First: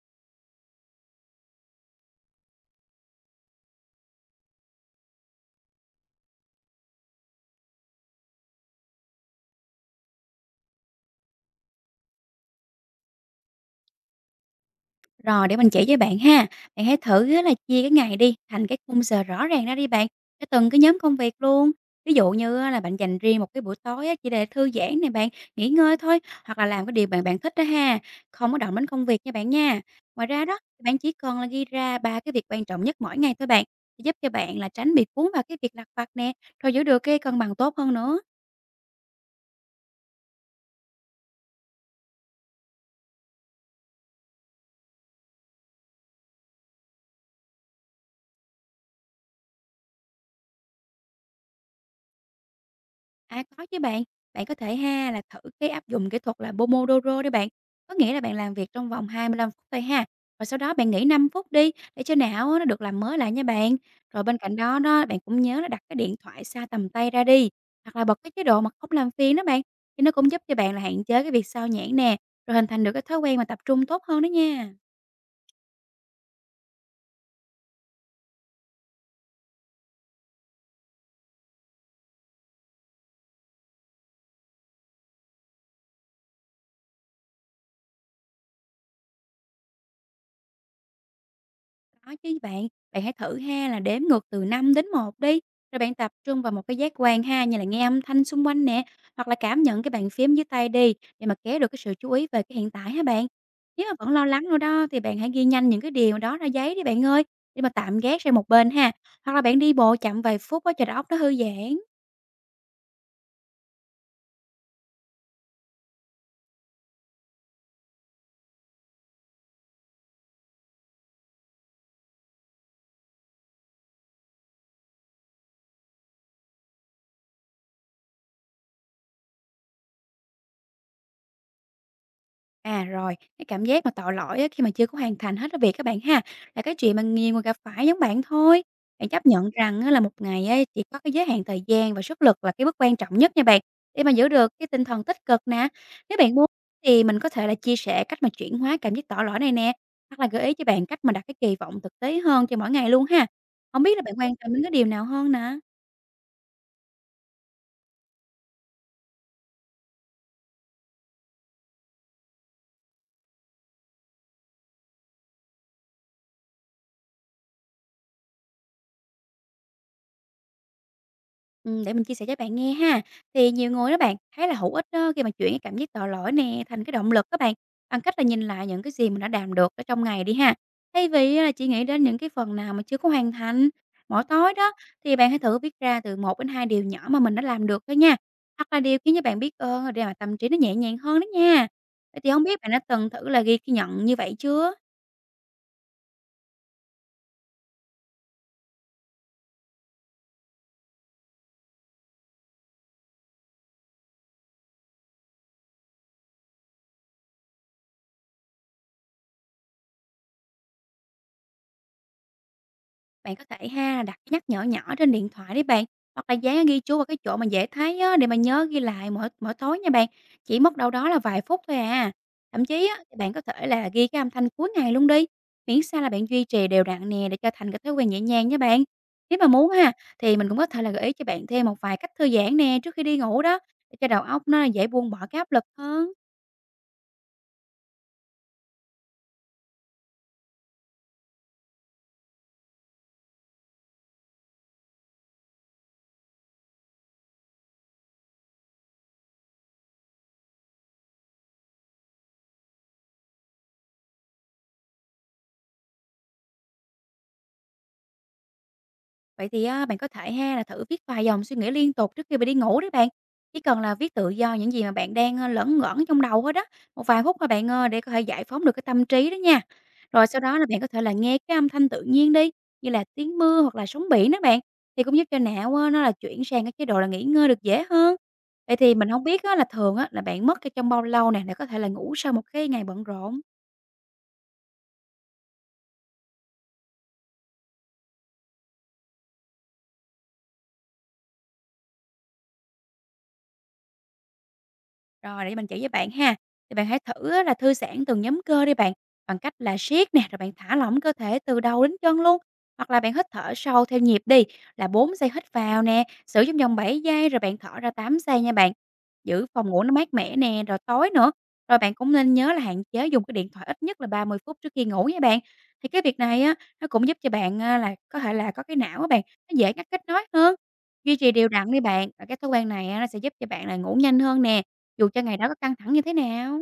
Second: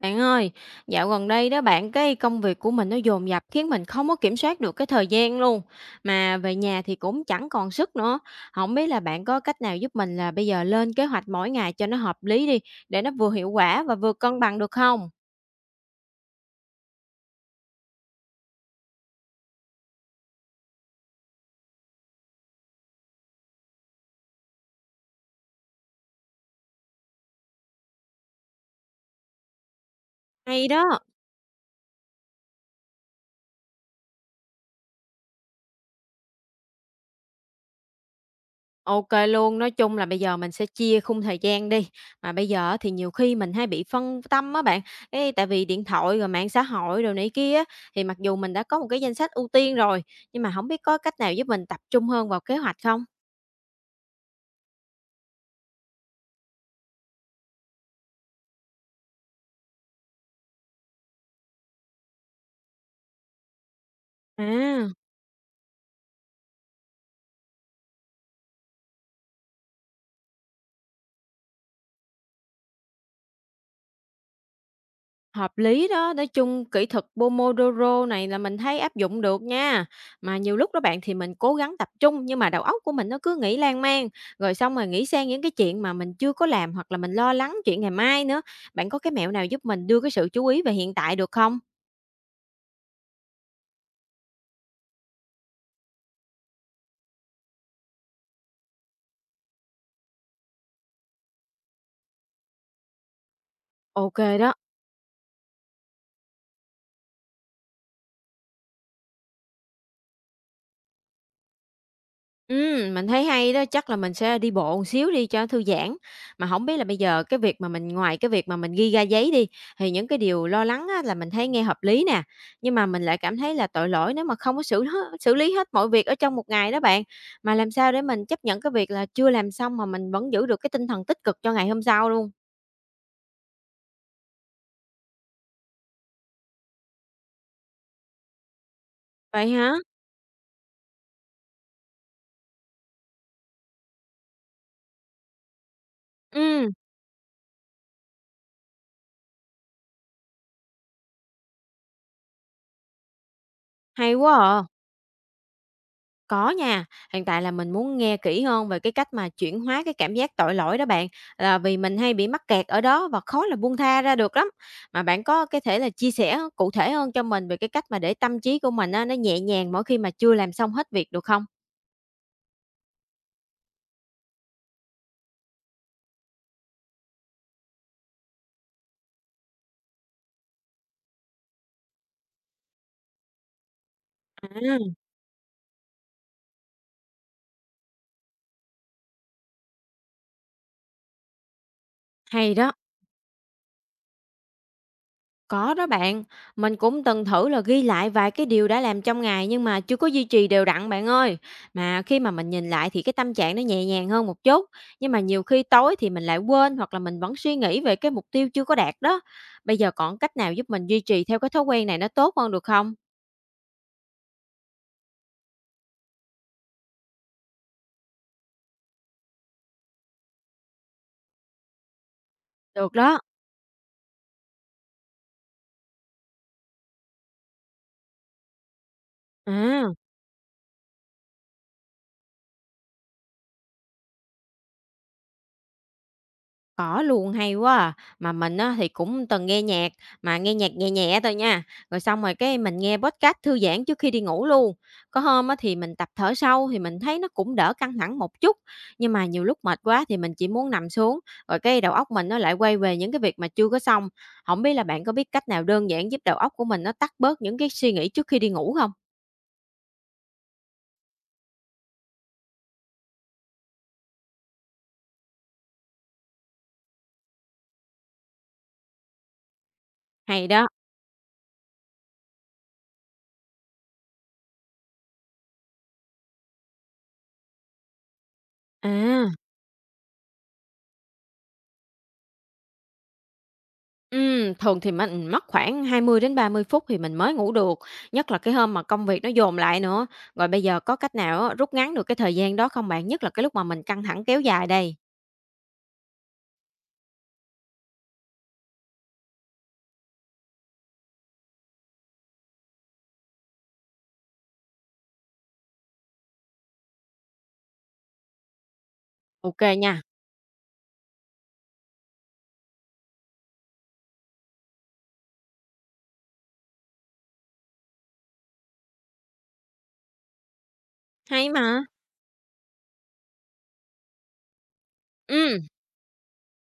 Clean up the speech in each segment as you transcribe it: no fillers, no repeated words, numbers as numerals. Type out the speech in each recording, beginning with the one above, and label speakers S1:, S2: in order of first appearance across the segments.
S1: Bạn ơi, dạo gần đây đó bạn, cái công việc của mình nó dồn dập khiến mình không có kiểm soát được cái thời gian luôn. Mà về nhà thì cũng chẳng còn sức nữa. Không biết là bạn có cách nào giúp mình là bây giờ lên kế hoạch mỗi ngày cho nó hợp lý đi, để nó vừa hiệu quả và vừa cân bằng được không?
S2: Rồi để mình chỉ với bạn ha. Bạn hãy thử á là chia cái ngày đi thành cái khung giờ rõ ràng ra đi bạn, cho từng cái nhóm công việc luôn. Ví dụ như á là bạn dành riêng một cái buổi tối á chỉ để thư giãn này bạn, nghỉ ngơi thôi, hoặc là làm cái điều bạn bạn thích đó ha, không có động đến công việc nha bạn nha. Ngoài ra đó,
S1: Hay
S2: bạn
S1: đó.
S2: chỉ cần là ghi ra ba cái việc quan trọng nhất mỗi ngày thôi bạn, giúp cho bạn là tránh bị cuốn vào cái việc lặt vặt nè, rồi giữ được cái cân bằng tốt hơn nữa.
S1: OK luôn, nói chung là bây giờ mình sẽ chia khung thời gian đi. Mà bây giờ thì nhiều khi mình hay bị phân tâm á bạn, cái tại vì điện thoại rồi mạng xã hội rồi này kia á, thì mặc dù mình đã có một cái danh sách ưu tiên rồi, nhưng mà không biết có cách nào giúp mình tập trung hơn vào kế hoạch không?
S2: À, có chứ bạn. Bạn có thể ha là thử cái áp dụng kỹ thuật là Pomodoro đi bạn. Có nghĩa là bạn làm việc trong vòng 25 phút thôi ha. Rồi sau đó bạn nghỉ 5 phút đi để cho não á, nó được làm mới lại nha bạn. Rồi bên cạnh đó
S1: À.
S2: đó bạn cũng nhớ là đặt cái điện thoại xa tầm tay ra đi. Hoặc là bật cái chế độ mà không làm phiền đó bạn. Thì nó cũng giúp cho bạn là hạn chế cái việc sao nhãng nè. Rồi hình thành được cái thói quen mà tập trung tốt hơn đó nha.
S1: Hợp lý đó, nói chung kỹ thuật Pomodoro này là mình thấy áp dụng được nha. Mà nhiều lúc đó bạn thì mình cố gắng tập trung nhưng mà đầu óc của mình nó cứ nghĩ lan man, rồi xong rồi nghĩ sang những cái chuyện mà mình chưa có làm hoặc là mình lo lắng chuyện ngày mai nữa. Bạn có cái mẹo nào giúp mình đưa cái sự chú ý về hiện tại được không?
S2: Có chứ bạn, bạn hãy thử ha là đếm ngược từ 5 đến một đi, rồi bạn tập trung vào một cái giác quan ha, như là nghe âm thanh xung quanh nè, hoặc là cảm nhận cái bàn phím dưới tay đi để mà kéo được cái sự chú ý về cái hiện tại ha bạn. Nếu mà vẫn
S1: Ok
S2: lo lắng
S1: đó.
S2: nữa đó thì bạn hãy ghi nhanh những cái điều đó ra giấy đi bạn ơi, để mà tạm gác sang một bên ha, hoặc là bạn đi bộ chậm vài phút á cho đầu óc nó thư giãn.
S1: Mình thấy hay đó, chắc là mình sẽ đi bộ một xíu đi cho thư giãn. Mà không biết là bây giờ cái việc mà mình ngoài cái việc mà mình ghi ra giấy đi, thì những cái điều lo lắng á là mình thấy nghe hợp lý nè, nhưng mà mình lại cảm thấy là tội lỗi nếu mà không có xử lý hết mọi việc ở trong một ngày đó bạn. Mà làm sao để mình chấp nhận cái việc là chưa làm xong mà mình vẫn giữ được cái tinh thần tích cực cho ngày hôm sau luôn?
S2: À, rồi, cái cảm giác mà tội lỗi á, khi mà chưa có hoàn thành hết cái việc các bạn ha, là cái chuyện mà nhiều người gặp phải giống bạn thôi. Bạn chấp nhận
S1: Vậy hả?
S2: rằng á, là một ngày á, chỉ có cái giới hạn thời gian và sức lực là cái bước quan trọng nhất nha bạn, để mà giữ được cái tinh thần tích cực nè. Nếu bạn muốn
S1: Ừm,
S2: thì mình có thể là chia sẻ cách mà chuyển hóa cảm giác tội lỗi này nè, hoặc là gợi ý cho bạn cách mà đặt cái kỳ vọng thực tế hơn cho mỗi ngày luôn ha. Không biết là bạn
S1: hay
S2: quan
S1: quá!
S2: tâm đến
S1: À!
S2: cái điều nào hơn nè?
S1: Có nha, hiện tại là mình muốn nghe kỹ hơn về cái cách mà chuyển hóa cái cảm giác tội lỗi đó bạn, là vì mình hay bị mắc kẹt ở đó và khó là buông tha ra được lắm. Mà bạn có cái thể là chia sẻ cụ thể hơn cho mình về cái cách mà để tâm trí của mình á, nó nhẹ nhàng mỗi khi mà chưa làm xong hết việc được không?
S2: Để mình chia sẻ cho bạn nghe ha. Thì nhiều người đó bạn, thấy là hữu ích đó khi mà chuyển cái cảm giác tội lỗi nè thành cái động lực các bạn, bằng cách là nhìn lại những cái gì mình đã làm được ở trong ngày đi ha. Thay vì là chỉ nghĩ đến những cái phần nào mà chưa có hoàn thành, mỗi tối đó
S1: À,
S2: thì bạn hãy thử viết ra từ một đến 2 điều nhỏ mà mình đã làm được thôi nha, hoặc là điều khiến cho bạn biết ơn để mà tâm trí nó nhẹ nhàng hơn đó nha. Vậy thì không
S1: hay
S2: biết bạn
S1: đó.
S2: đã từng thử là ghi cái nhận như vậy chưa?
S1: Có đó bạn, mình cũng từng thử là ghi lại vài cái điều đã làm trong ngày nhưng mà chưa có duy trì đều đặn bạn ơi. Mà khi mà mình nhìn lại thì cái tâm trạng nó nhẹ nhàng hơn một chút, nhưng mà nhiều khi tối thì mình lại quên hoặc là mình vẫn suy nghĩ về cái mục tiêu chưa có đạt đó. Bây giờ còn cách nào giúp mình duy trì theo cái thói quen này nó tốt hơn được không?
S2: Bạn có thể ha đặt cái nhắc nhở nhỏ trên điện thoại đấy bạn, hoặc là dán ghi chú vào cái chỗ mà dễ thấy á, để mà nhớ ghi lại mỗi mỗi tối nha bạn. Chỉ mất đâu đó là vài phút thôi à. Thậm chí
S1: Được
S2: á, thì
S1: đó.
S2: bạn có thể là ghi cái âm thanh cuối ngày luôn đi, miễn sao là bạn duy trì đều đặn nè để cho thành cái thói quen nhẹ nhàng nha bạn. Nếu mà muốn ha
S1: À.
S2: thì mình cũng có thể là gợi ý cho bạn thêm một vài cách thư giãn nè trước khi đi ngủ đó để cho đầu óc nó dễ buông bỏ cái áp lực hơn.
S1: Có luôn, hay quá. À. Mà mình á thì cũng từng nghe nhạc, mà nghe nhạc nhẹ nhẹ thôi nha, rồi xong rồi cái mình nghe podcast thư giãn trước khi đi ngủ luôn. Có hôm á thì mình tập thở sâu thì mình thấy nó cũng đỡ căng thẳng một chút, nhưng mà nhiều lúc mệt quá thì mình chỉ muốn nằm xuống, rồi cái đầu óc mình nó lại quay về những cái việc mà chưa có xong. Không biết là bạn có biết cách nào đơn giản giúp đầu óc của mình nó tắt bớt những cái suy nghĩ trước khi đi ngủ không?
S2: Vậy thì á, bạn có thể ha là thử viết vài dòng suy nghĩ liên tục trước khi bạn đi ngủ đấy bạn. Chỉ cần là viết tự do những gì mà bạn đang lẩn ngẩn trong đầu thôi đó. Một vài phút thôi bạn ơi để có thể giải phóng được cái tâm trí đó nha. Rồi sau
S1: Hay
S2: đó là
S1: đó.
S2: bạn có thể là nghe cái âm thanh tự nhiên đi, như là tiếng mưa hoặc là sóng biển đó bạn. Thì cũng giúp cho não nó là chuyển sang cái chế độ là nghỉ ngơi được dễ hơn. Vậy thì mình không
S1: À.
S2: biết á, là thường á, là bạn mất cái trong bao lâu nè để có thể là ngủ sau một cái ngày bận rộn.
S1: Thường thì mình mất khoảng 20 đến 30 phút thì mình mới ngủ được, nhất là cái hôm mà công việc nó dồn lại nữa. Rồi bây giờ có cách nào á, rút ngắn được cái thời gian đó không bạn? Nhất là cái lúc mà mình căng thẳng kéo dài đây.
S2: Rồi để mình chỉ với bạn ha. Thì bạn hãy thử á là thư giãn từng nhóm cơ đi bạn, bằng cách là siết nè, rồi bạn thả lỏng cơ thể từ đầu đến chân luôn. Hoặc là bạn hít thở sâu theo nhịp đi, là 4 giây hít vào nè, giữ trong vòng 7 giây rồi bạn thở ra 8 giây nha bạn. Giữ
S1: OK
S2: phòng ngủ nó
S1: nha,
S2: mát mẻ nè, rồi tối nữa. Rồi bạn cũng nên nhớ là hạn chế dùng cái điện thoại ít nhất là 30 phút trước khi ngủ nha bạn. Thì cái việc này á, nó cũng giúp cho bạn à, là có thể là có cái não á bạn, nó dễ ngắt kết nối hơn. Duy trì đều
S1: hay
S2: đặn đi
S1: mà.
S2: bạn, và cái thói quen này á, nó sẽ giúp cho bạn là ngủ nhanh hơn nè dù cho ngày đó có
S1: Ừm.
S2: căng thẳng như thế nào,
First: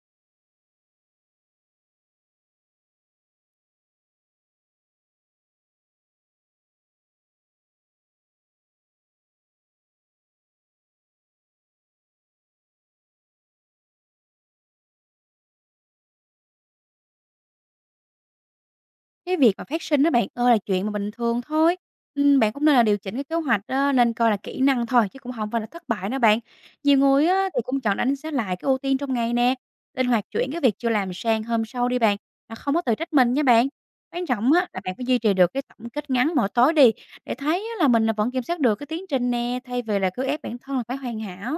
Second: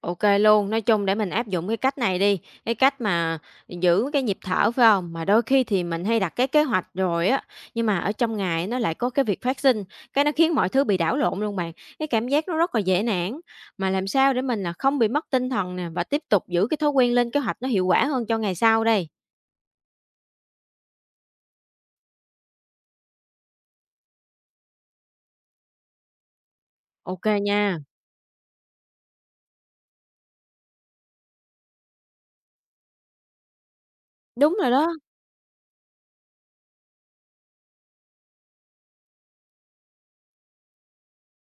S1: OK luôn, nói chung để mình áp dụng cái cách này đi, cái cách mà giữ cái nhịp thở, phải không? Mà đôi khi thì mình hay đặt cái kế hoạch rồi á, nhưng mà ở trong ngày nó lại có cái việc phát sinh, cái nó khiến mọi thứ bị đảo lộn luôn bạn. Cái cảm giác nó rất là dễ nản, mà làm sao để mình là không bị mất tinh thần nè và tiếp tục giữ cái thói quen lên kế hoạch nó hiệu quả hơn cho ngày sau đây?
S2: cái việc mà phát sinh đó bạn ơi là chuyện mà bình thường thôi. Bạn cũng nên là điều chỉnh cái kế hoạch á, nên coi là kỹ năng thôi chứ cũng không phải là thất bại nữa bạn. Nhiều
S1: OK
S2: người á thì cũng
S1: nha.
S2: chọn đánh giá lại cái ưu tiên trong ngày nè, linh hoạt chuyển cái việc chưa làm sang hôm sau đi bạn, mà không có tự trách mình nha bạn. Quan trọng
S1: Đúng
S2: á
S1: rồi
S2: là
S1: đó.
S2: bạn phải duy trì được cái tổng kết ngắn mỗi tối đi, để thấy á là mình là vẫn kiểm soát được cái tiến trình nè, thay vì là cứ ép bản thân là phải hoàn hảo.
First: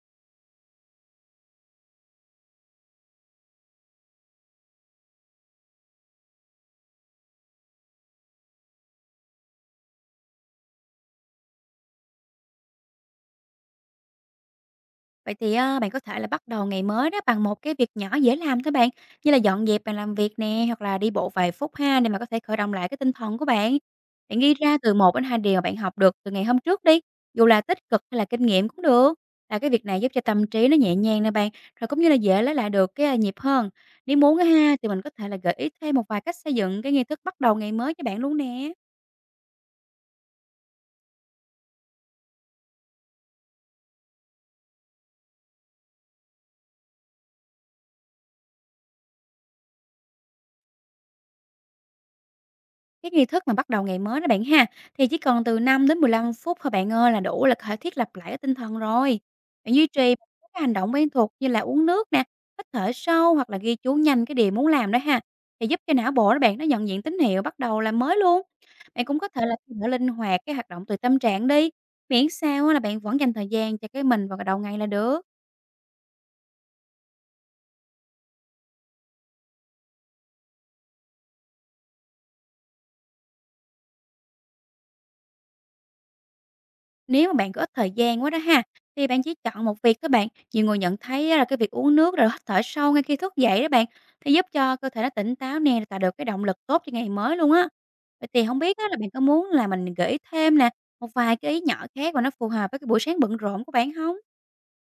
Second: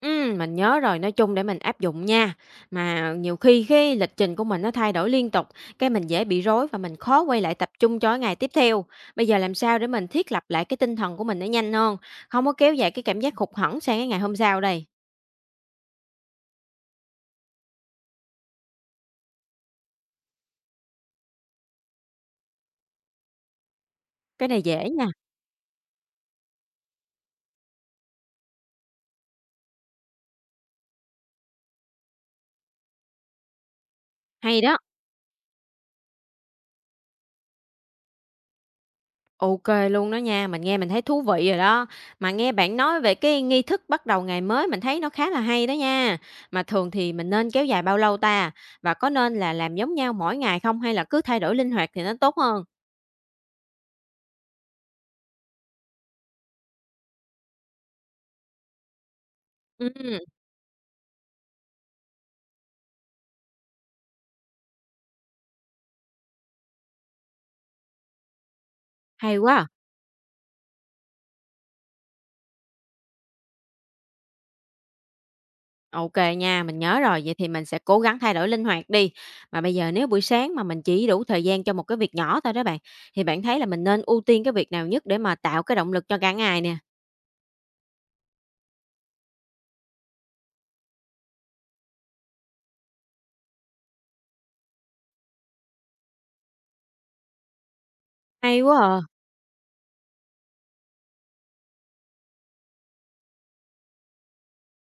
S1: Mình nhớ rồi, nói chung để mình áp dụng nha. Mà nhiều khi cái lịch trình của mình nó thay đổi liên tục, cái mình dễ bị rối và mình khó quay lại tập trung cho cái ngày tiếp theo. Bây giờ làm sao để mình thiết lập lại cái tinh thần của mình nó nhanh hơn, không có kéo dài cái cảm giác hụt hẫng sang cái ngày hôm sau đây?
S2: Vậy thì, bạn có thể là bắt đầu ngày mới đó bằng một cái việc nhỏ dễ làm thôi bạn, như là dọn dẹp bàn làm việc nè, hoặc là đi bộ vài phút ha, để mà có thể khởi động lại cái tinh thần của bạn. Bạn
S1: Cái
S2: ghi
S1: này
S2: ra
S1: dễ
S2: từ
S1: nha,
S2: một đến hai điều mà bạn học được từ ngày hôm trước đi, dù là tích cực hay là kinh nghiệm cũng được, là cái việc này giúp cho tâm trí nó nhẹ nhàng nè bạn, rồi cũng như là dễ lấy lại được cái, nhịp hơn. Nếu muốn á
S1: hay
S2: ha,
S1: đó.
S2: thì mình có thể là gợi ý thêm một vài cách xây dựng cái nghi thức bắt đầu ngày mới cho bạn luôn nè.
S1: OK luôn đó nha, mình nghe mình thấy thú vị rồi đó. Mà nghe bạn nói về cái nghi thức bắt đầu ngày mới mình thấy nó khá là hay đó nha. Mà thường thì mình nên kéo dài bao lâu ta? Và có nên là làm giống nhau mỗi ngày không hay là cứ thay đổi linh hoạt thì nó tốt hơn?
S2: Cái nghi thức mà bắt đầu ngày mới đó bạn ha, thì chỉ cần từ 5 đến 15 phút thôi bạn ơi là đủ là có thể thiết lập lại cái tinh thần rồi. Bạn duy trì
S1: Ừm,
S2: các hành động quen thuộc như là uống nước nè, hít thở sâu hoặc là ghi chú nhanh cái điều muốn làm đó ha, thì giúp cho não bộ đó bạn nó nhận diện tín hiệu bắt đầu làm mới luôn. Bạn cũng có
S1: hay
S2: thể là
S1: quá.
S2: thay đổi linh hoạt cái hoạt động tùy tâm trạng đi, miễn sao á là bạn vẫn dành thời gian cho cái mình vào đầu ngày là được.
S1: OK nha, mình nhớ rồi, vậy thì mình sẽ cố gắng thay đổi linh hoạt đi. Mà bây giờ nếu buổi sáng mà mình chỉ đủ thời gian cho một cái việc nhỏ thôi đó bạn, thì bạn thấy là mình nên ưu tiên cái việc nào nhất để mà tạo cái động lực cho cả ngày nè?
S2: Nếu mà bạn có ít thời gian quá đó ha, thì bạn chỉ chọn một việc thôi bạn. Nhiều người nhận thấy á là cái việc uống nước rồi hít thở sâu ngay khi thức dậy đó bạn, thì giúp cho cơ thể nó tỉnh táo nè, tạo được cái động lực tốt cho ngày mới luôn á. Vậy thì không
S1: Hay
S2: biết
S1: quá.
S2: á là
S1: À.
S2: bạn có muốn là mình gợi ý thêm nè, một vài cái ý nhỏ khác mà nó phù hợp với cái buổi sáng bận rộn của bạn không?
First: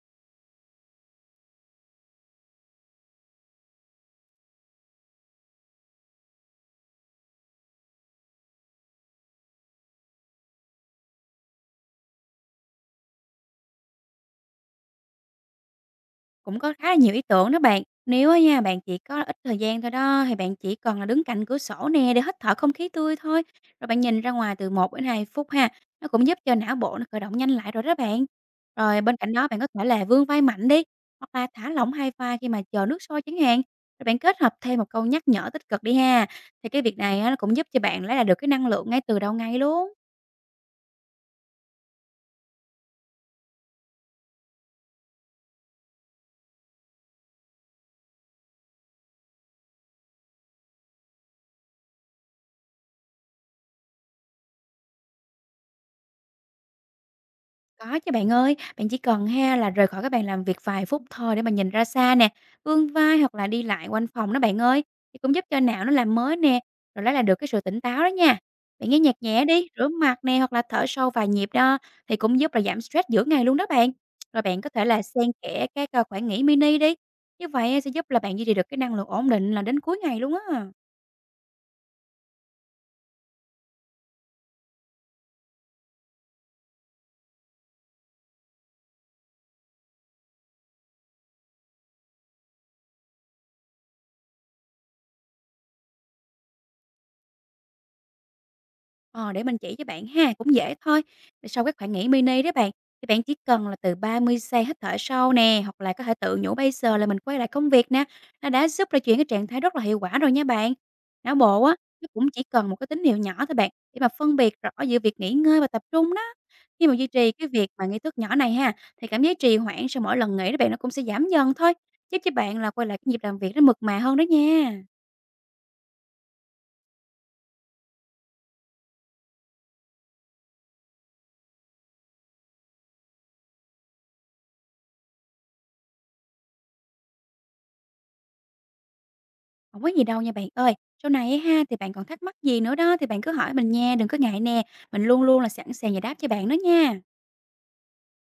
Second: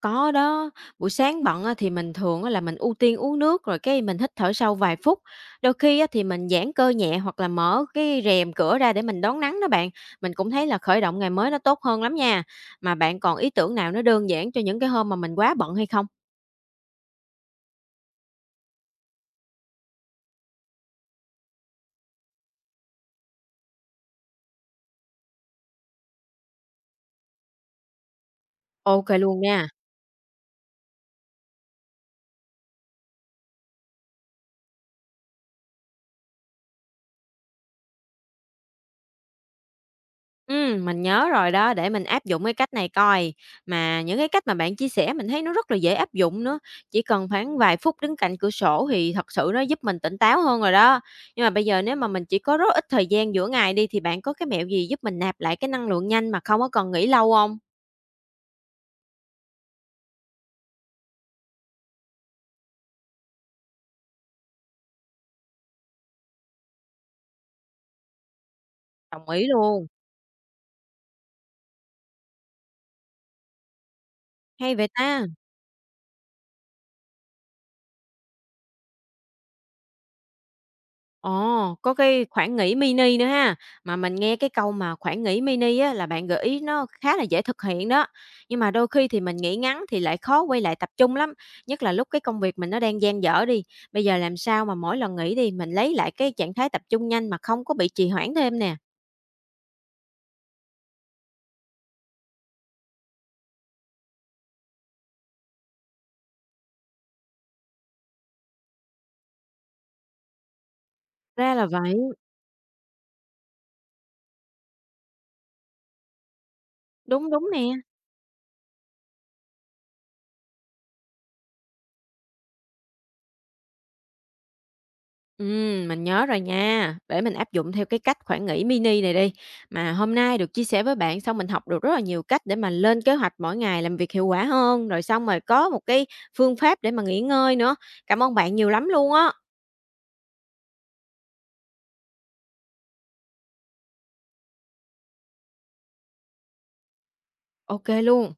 S1: Có đó, buổi sáng bận á thì mình thường á là mình ưu tiên uống nước rồi cái mình hít thở sâu vài phút. Đôi khi á thì mình giãn cơ nhẹ hoặc là mở cái rèm cửa ra để mình đón nắng đó bạn. Mình cũng thấy là khởi động ngày mới nó tốt hơn lắm nha. Mà bạn còn ý tưởng nào nó đơn giản cho những cái hôm mà mình quá bận hay không?
S2: Cũng có khá là nhiều ý tưởng đó bạn. Nếu á nha, bạn chỉ có ít thời gian thôi đó, thì bạn chỉ còn là đứng cạnh cửa sổ nè để hít thở không khí tươi thôi. Rồi bạn nhìn ra ngoài từ 1 đến 2 phút ha, nó cũng giúp cho não bộ nó khởi động nhanh lại rồi đó bạn. Rồi
S1: Ok
S2: bên cạnh
S1: luôn
S2: đó bạn có
S1: nha.
S2: thể là vươn vai mạnh đi, hoặc là thả lỏng hai vai khi mà chờ nước sôi chẳng hạn. Rồi bạn kết hợp thêm một câu nhắc nhở tích cực đi ha. Thì cái việc này á, nó cũng giúp cho bạn lấy lại được cái năng lượng ngay từ đầu ngày luôn.
S1: Mình nhớ rồi đó, để mình áp dụng cái cách này coi. Mà những cái cách mà bạn chia sẻ mình thấy nó rất là dễ áp dụng nữa, chỉ cần khoảng vài phút đứng cạnh cửa sổ thì thật sự nó giúp mình tỉnh táo hơn rồi đó. Nhưng mà bây giờ nếu mà mình chỉ có rất ít thời gian giữa ngày đi thì bạn có cái mẹo gì giúp mình nạp lại cái năng lượng nhanh mà không có cần nghỉ lâu không?
S2: Có chứ bạn ơi, bạn chỉ cần ha là rời khỏi cái bàn làm việc vài phút thôi để mà nhìn ra xa nè, vươn vai hoặc là đi lại quanh phòng đó bạn ơi, thì cũng giúp cho não nó làm mới nè, rồi lấy lại được cái sự tỉnh táo đó nha. Bạn nghe nhạc
S1: Đồng
S2: nhẹ
S1: ý
S2: đi, rửa
S1: luôn,
S2: mặt nè hoặc là thở sâu vài nhịp đó thì cũng giúp là giảm stress giữa ngày luôn đó bạn. Rồi bạn có
S1: hay
S2: thể
S1: vậy
S2: là
S1: ta!
S2: xen kẽ các khoảng nghỉ mini đi. Như vậy sẽ giúp là bạn duy trì được cái năng lượng ổn định là đến cuối ngày luôn á.
S1: Ồ, có cái khoảng nghỉ mini nữa ha. Mà mình nghe cái câu mà khoảng nghỉ mini á, là bạn gợi ý nó khá là dễ thực hiện đó. Nhưng mà đôi khi thì mình nghỉ ngắn thì lại khó quay lại tập trung lắm. Nhất là lúc cái công việc mình nó đang dang dở đi. Bây giờ làm sao mà mỗi lần nghỉ đi mình lấy lại cái trạng thái tập trung nhanh mà không có bị trì hoãn thêm nè.
S2: Ờ, để mình chỉ cho bạn ha, cũng dễ thôi. Sau các khoảng nghỉ mini đó bạn, thì bạn chỉ cần là từ 30 giây hít thở sâu nè, hoặc là có thể tự nhủ bây giờ là mình quay lại công việc nè, nó đã giúp là chuyển cái trạng thái rất là hiệu quả rồi nha bạn. Não
S1: Ra
S2: bộ
S1: là
S2: á,
S1: vậy.
S2: nó cũng chỉ cần một cái tín hiệu nhỏ thôi bạn, để mà phân biệt rõ giữa việc nghỉ ngơi và tập trung đó. Khi mà duy
S1: Đúng,
S2: trì cái
S1: đúng nè.
S2: việc mà nghi thức nhỏ này ha, thì cảm giác trì hoãn sau mỗi lần nghỉ đó bạn nó cũng sẽ giảm dần thôi, giúp cho bạn là quay lại cái nhịp làm việc nó mượt mà hơn đó nha.
S1: Mình nhớ rồi nha. Để mình áp dụng theo cái cách khoảng nghỉ mini này đi. Mà hôm nay được chia sẻ với bạn xong mình học được rất là nhiều cách để mà lên kế hoạch mỗi ngày làm việc hiệu quả hơn, rồi xong rồi có một cái phương pháp để mà nghỉ ngơi nữa. Cảm ơn bạn nhiều lắm luôn á.
S2: Không có gì đâu nha bạn ơi. Sau này á ha, thì bạn còn thắc mắc gì nữa đó thì bạn cứ hỏi mình nha, đừng có ngại nè, mình luôn luôn là sẵn sàng giải đáp cho bạn đó nha.
S1: OK luôn.